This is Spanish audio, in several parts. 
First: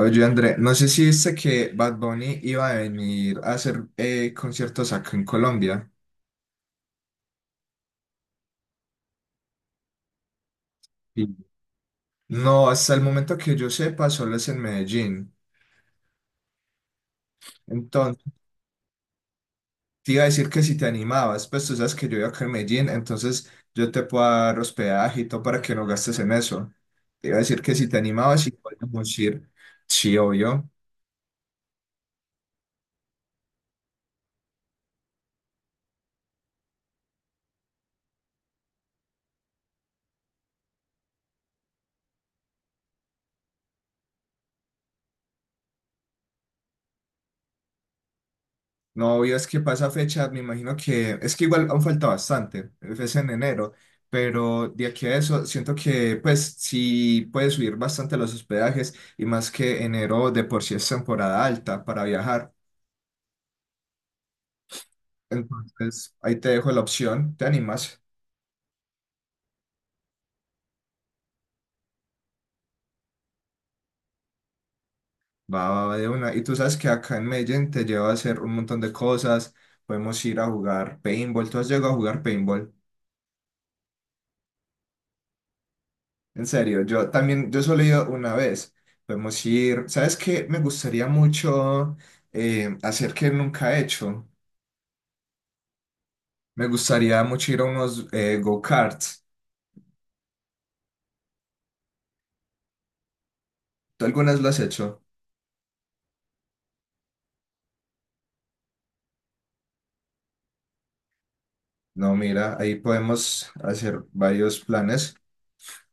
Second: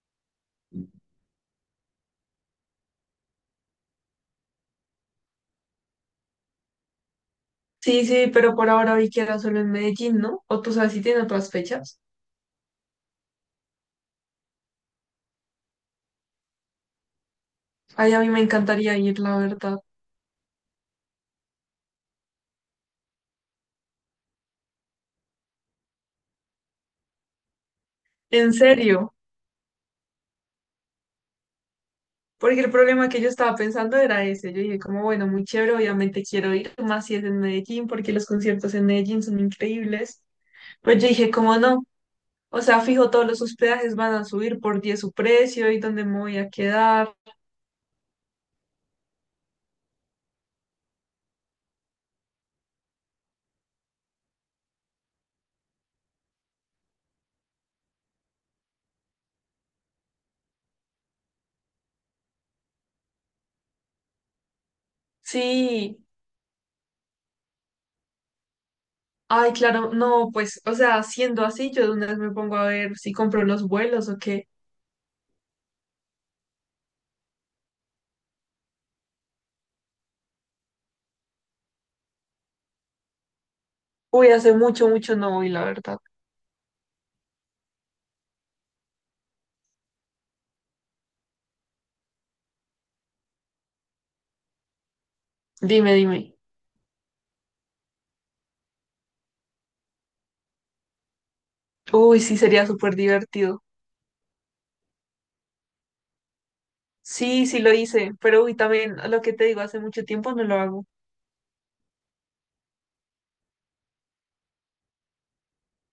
Oye, André, no sé si viste que Bad Bunny iba a venir a hacer conciertos acá en Colombia. Sí, sí, pero por ahora vi que era solo en Medellín, ¿no? O tú sabes si tiene Sí. otras fechas. No, hasta el momento que yo sepa, solo es en Medellín. Ay, a Entonces, mí me encantaría ir, la verdad. te iba a decir que si te animabas, pues tú sabes que yo vivo acá en Medellín, entonces yo te puedo dar hospedaje y todo para que no gastes en eso. Te iba a decir que si te animabas, y En serio, podemos ir. Sí, obvio. porque el problema que yo estaba pensando era ese. Yo dije, como bueno, muy chévere, obviamente quiero ir, más si es en Medellín, porque los conciertos en Medellín son increíbles. Pues yo dije, como no? O sea, fijo, todos los hospedajes van a subir por 10 su precio y dónde me voy a quedar. No, obvio, es que pasa fecha, me imagino que es que igual aún falta bastante, es en enero, pero de aquí a eso siento que pues sí puede subir bastante los hospedajes y más que enero de por sí es temporada alta para viajar. Sí, Entonces ahí te dejo la opción, te animas, ay, claro, no, pues, o sea, siendo así, yo de una vez me pongo a ver si compro los vuelos o qué. va, va, va de una. Y tú sabes que acá en Medellín te lleva a hacer un montón de cosas, podemos ir a jugar paintball. ¿Tú has llegado a jugar paintball? Uy, hace mucho, mucho no voy, la verdad. En serio, yo también, yo solo he ido una vez. Podemos ir, ¿sabes qué? Me gustaría mucho hacer que nunca he hecho. Dime, dime. Me gustaría mucho ir a unos go-karts. Uy, sí, sería súper divertido. ¿Tú algunas lo has hecho? Sí, sí lo hice, pero uy, también lo que te digo, hace mucho tiempo no lo hago. No, mira, ahí podemos hacer varios planes.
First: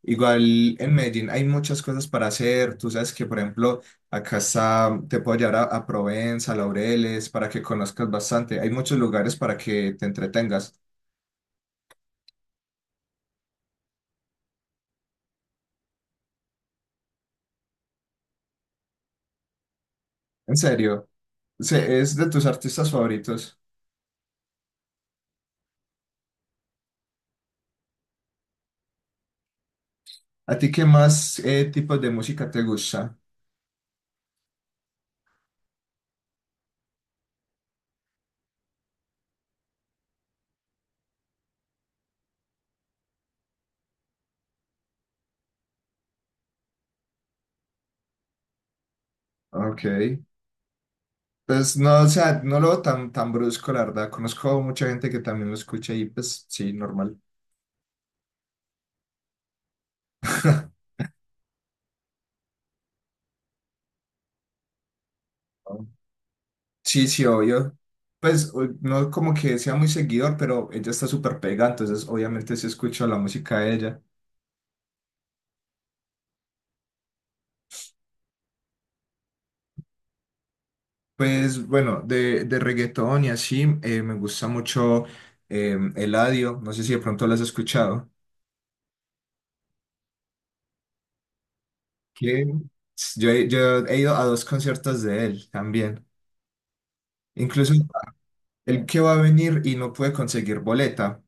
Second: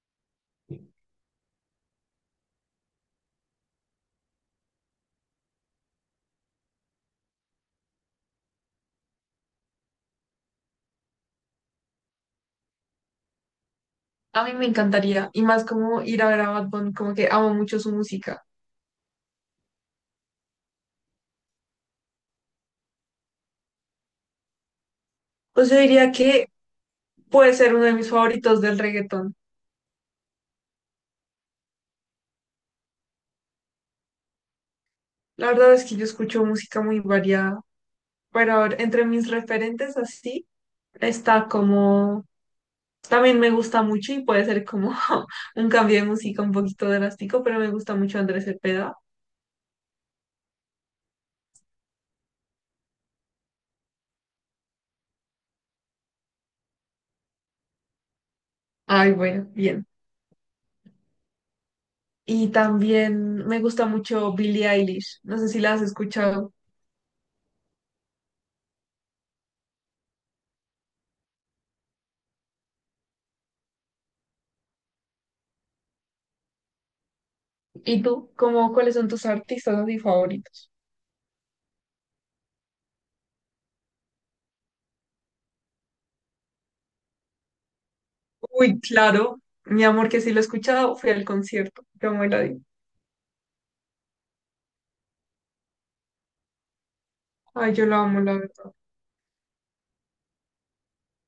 Igual en Medellín hay muchas cosas para hacer. Tú sabes que, por ejemplo, acá está, te puedo llevar a, Provenza, Laureles, para que conozcas bastante. Hay muchos lugares para que te entretengas. A mí me encantaría, y más como ir a ver a Bad Bunny, como que amo mucho su música. En serio, es de tus artistas favoritos. Pues yo diría que puede ser uno de mis favoritos del reggaetón. ¿A ti qué más tipos de música te gusta? La verdad es que yo escucho música muy variada, pero a ver, entre mis referentes así está como... También me gusta mucho y puede ser como un cambio de música un poquito drástico, pero me gusta mucho Andrés Cepeda. Ok. Pues no, o sea, no lo veo tan, tan brusco, la verdad. Conozco mucha gente que también lo escucha y pues sí, normal. Ay, bueno, bien. Y también me gusta mucho Billie Eilish. No sé si la has escuchado. Sí, sí, obvio. Pues no como que sea muy seguidor, pero ella está súper pega, entonces obviamente sí escucho la música de ella. ¿Y tú? ¿Cómo, cuáles son tus artistas así favoritos? Pues bueno, de reggaetón y así, me gusta mucho Eladio, no sé si de pronto lo has escuchado. Uy, claro. Mi amor, que sí lo he escuchado, fui al concierto. Yo me la Que di. Yo he ido a dos conciertos de él también. Incluso Ay, yo la amo, la verdad. el que va a venir y no puede conseguir boleta.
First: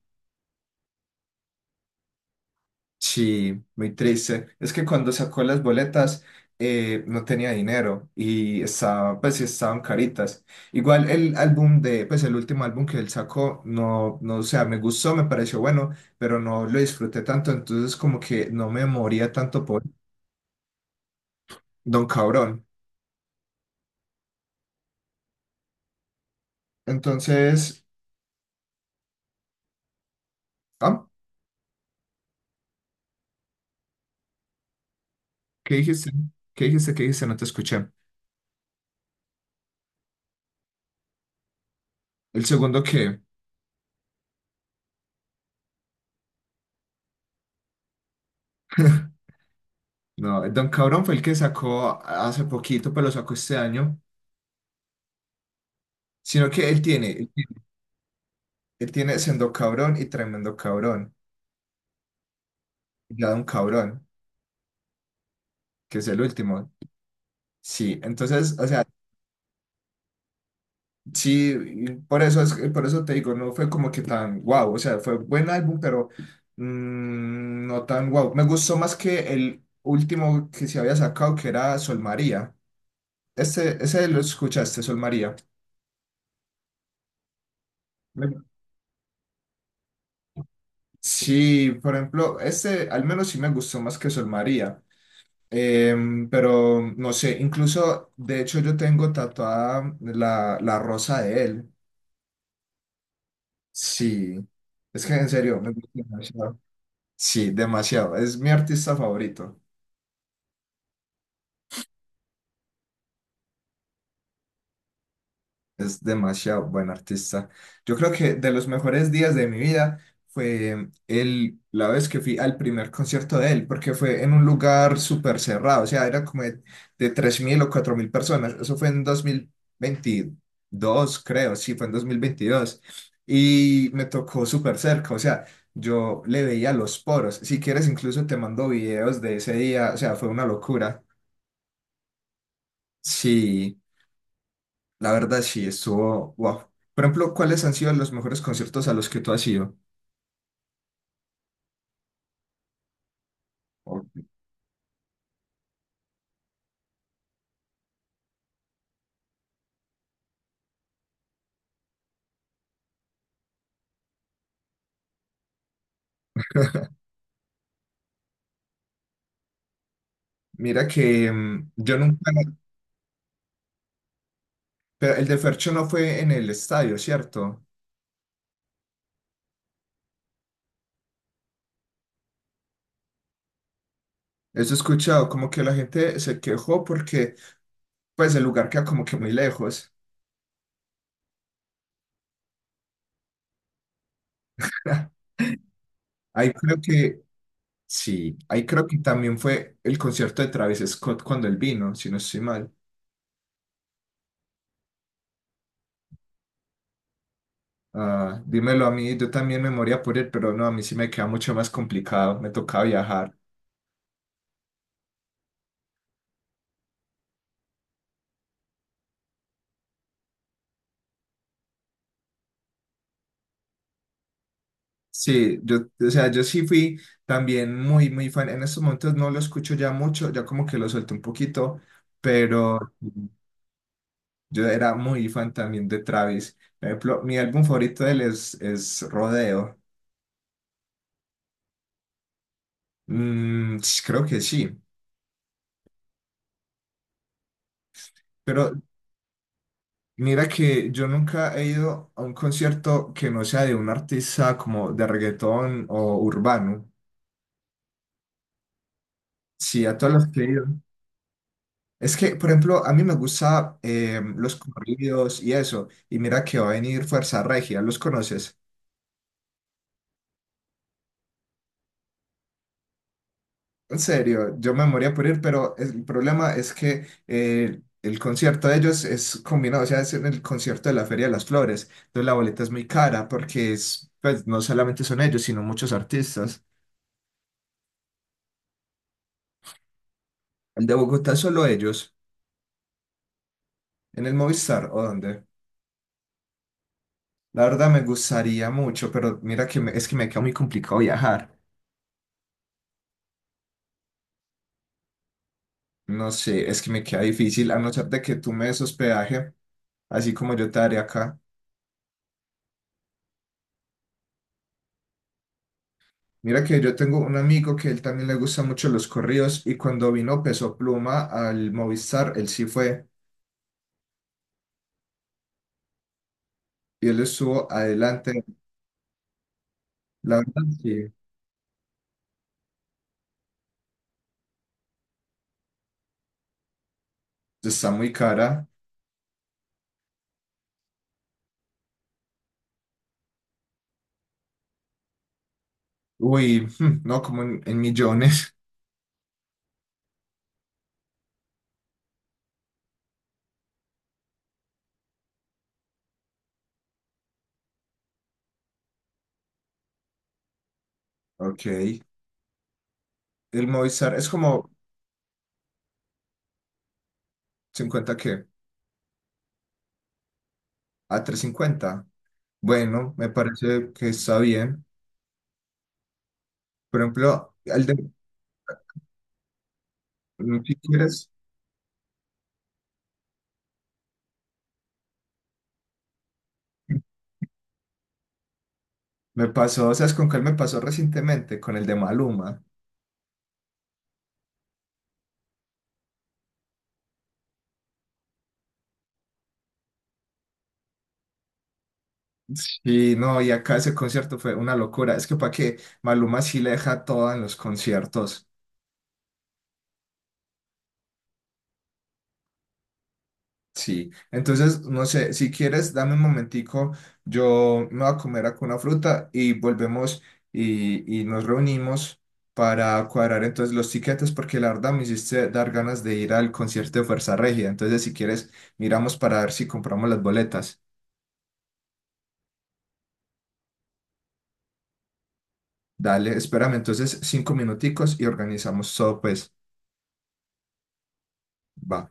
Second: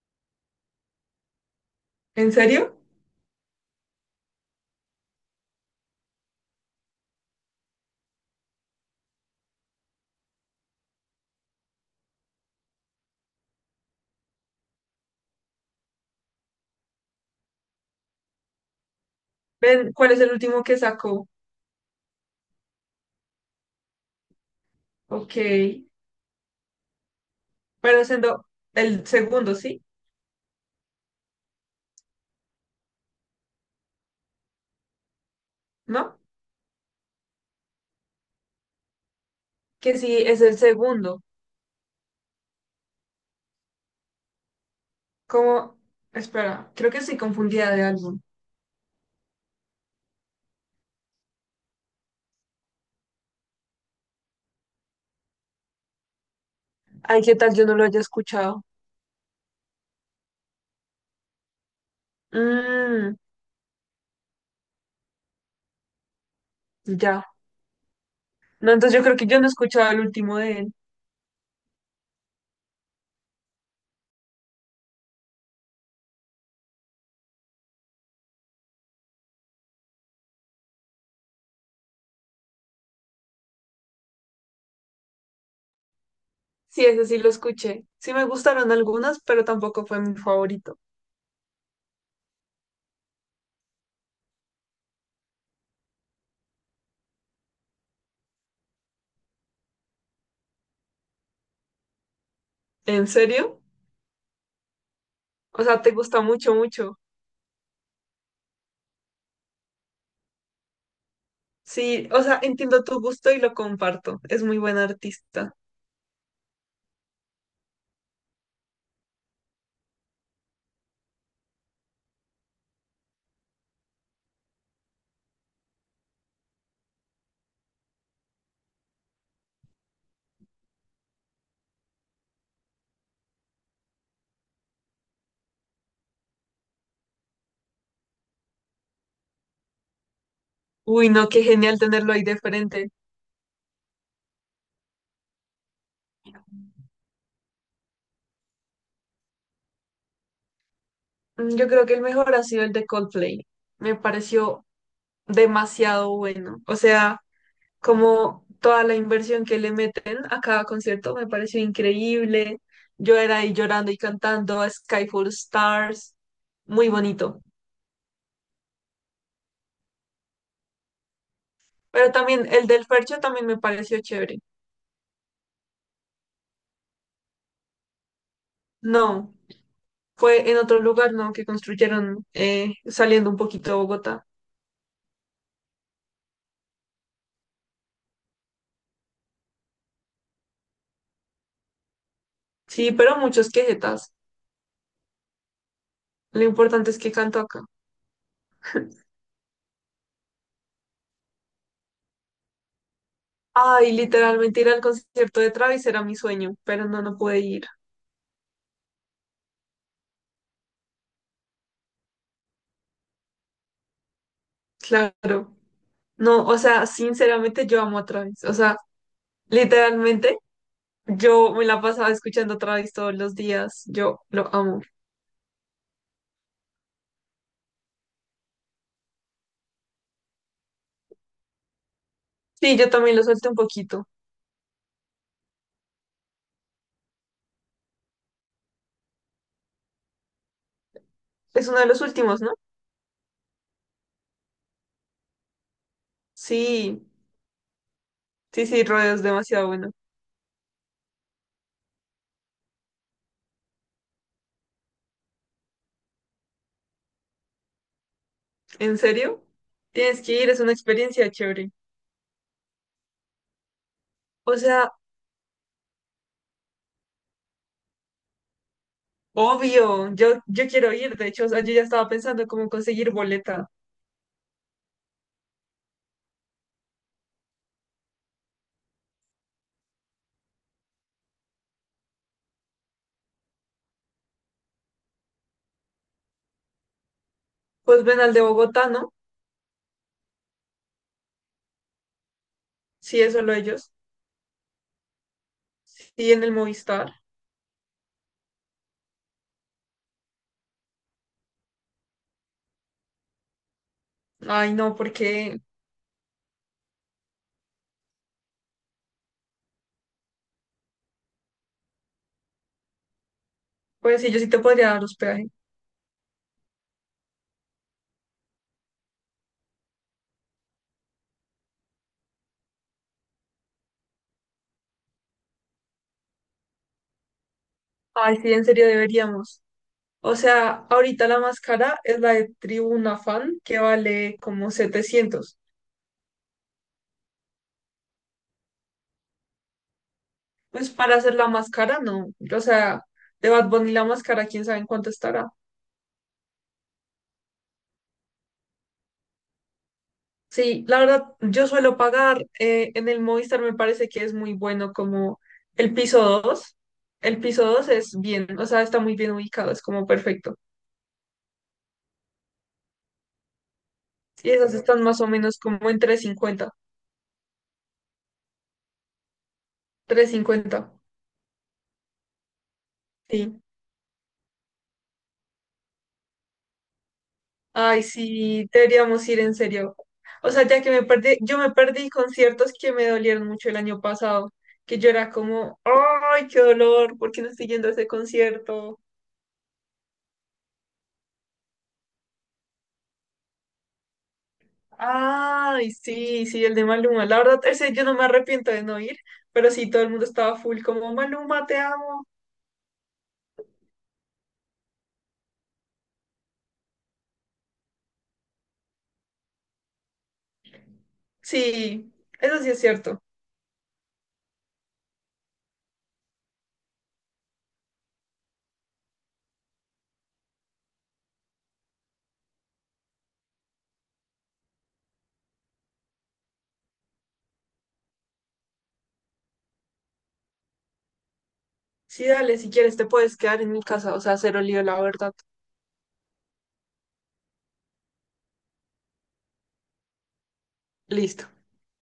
¿En serio? Sí, muy triste. Es que cuando sacó las boletas no tenía dinero y estaba, pues sí estaban caritas. Igual el álbum de, pues el último álbum que él sacó, no, no, o sea, me gustó, me pareció bueno, pero no lo disfruté tanto, entonces como que no me moría tanto por Ven, ¿cuál es el último que sacó? Don Cabrón. Ok. Entonces, Pero siendo el segundo, ¿sí? ah, ¿qué dijiste? ¿No? ¿Qué dijiste? ¿Qué dijiste? No te escuché. Que sí, es el segundo. El segundo que... ¿Cómo? Espera, creo que sí confundida de álbum. No, Don Cabrón fue el que sacó hace poquito, pero lo sacó este año. Sino que él tiene, Ay, ¿qué tal yo no lo haya escuchado? él tiene Sendo Cabrón y Tremendo Cabrón. Y Mmm, Ya Don Cabrón, que es el último. ya. Sí, entonces, o No, sea, entonces yo creo que yo no he escuchado el último de él. sí, y por eso, es, por eso te digo, no fue como que tan guau. O sea, fue buen álbum, pero no tan guau. Me gustó más que el último que se había sacado, que era Sol María. Este, ese lo escuchaste, Sol María. Sí, ese sí lo escuché. Sí me gustaron algunas, pero tampoco fue mi favorito. Sí, por ejemplo, este al menos sí me gustó más que Sol María. Pero no sé, incluso de hecho yo tengo tatuada la, rosa de él. ¿En serio? Sí, es que en serio, O me sea, gusta te gusta mucho, demasiado. mucho. Sí, demasiado, es mi artista favorito. Sí, o sea, entiendo tu gusto y lo comparto. Es muy buen artista. Es demasiado buen artista. Yo creo que de los mejores días de mi vida fue el, la vez que fui al primer concierto de él, porque fue en un lugar súper cerrado, o sea, era como de 3.000 o 4.000 personas. Eso fue en 2022, creo, sí, fue en 2022. Y me tocó súper cerca, o sea, yo le veía los poros. Si quieres, incluso te mando videos de ese día. O sea, fue una locura. Uy, no, qué genial tenerlo ahí de frente. Sí. La verdad sí, estuvo wow. Por ejemplo, ¿cuáles han sido los mejores conciertos a los que tú has ido? Mm, yo creo que el mejor ha sido el de Coldplay. Me O- pareció demasiado bueno. O sea, como toda la inversión que le meten a cada concierto me pareció increíble. Yo era ahí llorando y cantando a Skyfall Stars, muy bonito. Mira que yo Pero nunca, también el del Fercho también me pareció chévere. pero el de Fercho no fue en el estadio, ¿cierto? No, fue en otro lugar, ¿no? Que construyeron saliendo un poquito de Bogotá. Eso he escuchado, como que la gente se quejó porque pues el lugar queda como que muy lejos. Sí, pero muchos quejetas. Lo Ahí creo importante es que que, canto acá. sí, ahí creo que también fue el concierto de Travis Scott cuando él vino, si no estoy mal. Ay, literalmente ir al concierto de Travis era mi sueño, pero no, no pude ir. Ah, dímelo a mí, yo también me moría por él, pero no, a mí sí me queda mucho más complicado, me tocaba viajar. Claro. No, o sea, sinceramente yo amo a Travis. O sea, literalmente, yo me la pasaba escuchando Travis todos los días. Yo lo amo. Sí, yo, o sea, yo sí fui también muy, muy fan. En estos momentos no lo escucho ya mucho, ya como que lo suelto un poquito, Sí, pero yo también lo suelto un poquito. yo era muy fan también de Travis. Por ejemplo, mi álbum favorito de él es Rodeo. Es uno de los últimos, ¿no? Mm, sí, creo que sí, Sí, sí, pero sí, Rodeo es demasiado bueno. mira que yo nunca he ido a un concierto que no sea de un artista como de reggaetón o urbano. ¿En serio? Sí, a todos Tienes los que que he ir, es ido. una experiencia chévere. Es que, por ejemplo, a mí me gusta los O sea, corridos y eso. Y mira que va a venir Fuerza Regia, ¿los conoces? obvio, yo quiero ir. De hecho, o sea, yo ya estaba pensando cómo conseguir boleta. En serio, yo me moría por ir, pero el problema es que el concierto de ellos es combinado, o sea, es en el concierto de la Feria de las Flores. Entonces la boleta es muy cara porque es, pues, no solamente son ellos, sino muchos artistas. Pues ven al de Bogotá, ¿no? El de Bogotá es solo ellos, Sí, es solo ellos. en el Movistar o dónde. Sí, en el Movistar. La verdad me gustaría mucho, pero mira que es que me queda muy complicado viajar. Ay, no, porque, No sé, es que me queda difícil, a no ser de que tú me des hospedaje, así como yo te daré acá. pues sí, yo sí te podría dar hospedaje. Mira que yo tengo un amigo que él también le gustan mucho los corridos y cuando vino Peso Pluma al Movistar, él sí fue y él estuvo Ay, adelante. sí, en serio deberíamos. O La verdad, sea, sí, ahorita la más cara es la de Tribuna Fan, que vale como 700. está muy cara. Pues para hacer la más cara, no. O sea, de Bad Bunny la más cara, quién sabe en cuánto estará. Uy, hmm, no, como en, millones. Sí, la verdad, yo suelo pagar en el Movistar, me parece que es muy bueno como el piso 2. El piso 2 es bien, o sea, está muy bien ubicado, es como perfecto. Ok, el Movistar es Y como esas están más o menos como en 350. 50 que Cincuenta. Trescientos cincuenta, a 350. Bueno, me sí. parece que está bien. Por ejemplo, el Ay, de, sí, deberíamos ir en serio. O sea, si ya que me quieres. perdí, yo me perdí conciertos que me dolieron mucho el año pasado, que yo era como, ay, qué dolor, ¿por qué no estoy yendo a ese concierto? Me pasó, ¿sabes con cuál me pasó recientemente? Con el de Maluma. Ay, sí, sí, el de Maluma. La verdad, ese yo no me arrepiento de no ir, pero sí, todo el mundo estaba full como, Maluma, te amo. Sí, no, y acá ese concierto fue una locura. Es que para qué, Maluma sí le deja toda en los conciertos. Sí, eso sí es cierto. Sí, entonces, no sé, si quieres, dame un momentico, yo me voy a comer acá una fruta y volvemos y, nos reunimos para cuadrar entonces los tiquetes, porque la verdad me hiciste dar ganas de ir al concierto de Fuerza Regia. Entonces, si quieres, miramos para ver si compramos las boletas. Sí, dale, si quieres, te puedes quedar en mi casa, o sea, cero lío, la verdad. Dale, espérame entonces 5 minuticos y organizamos todo, pues, Listo. va.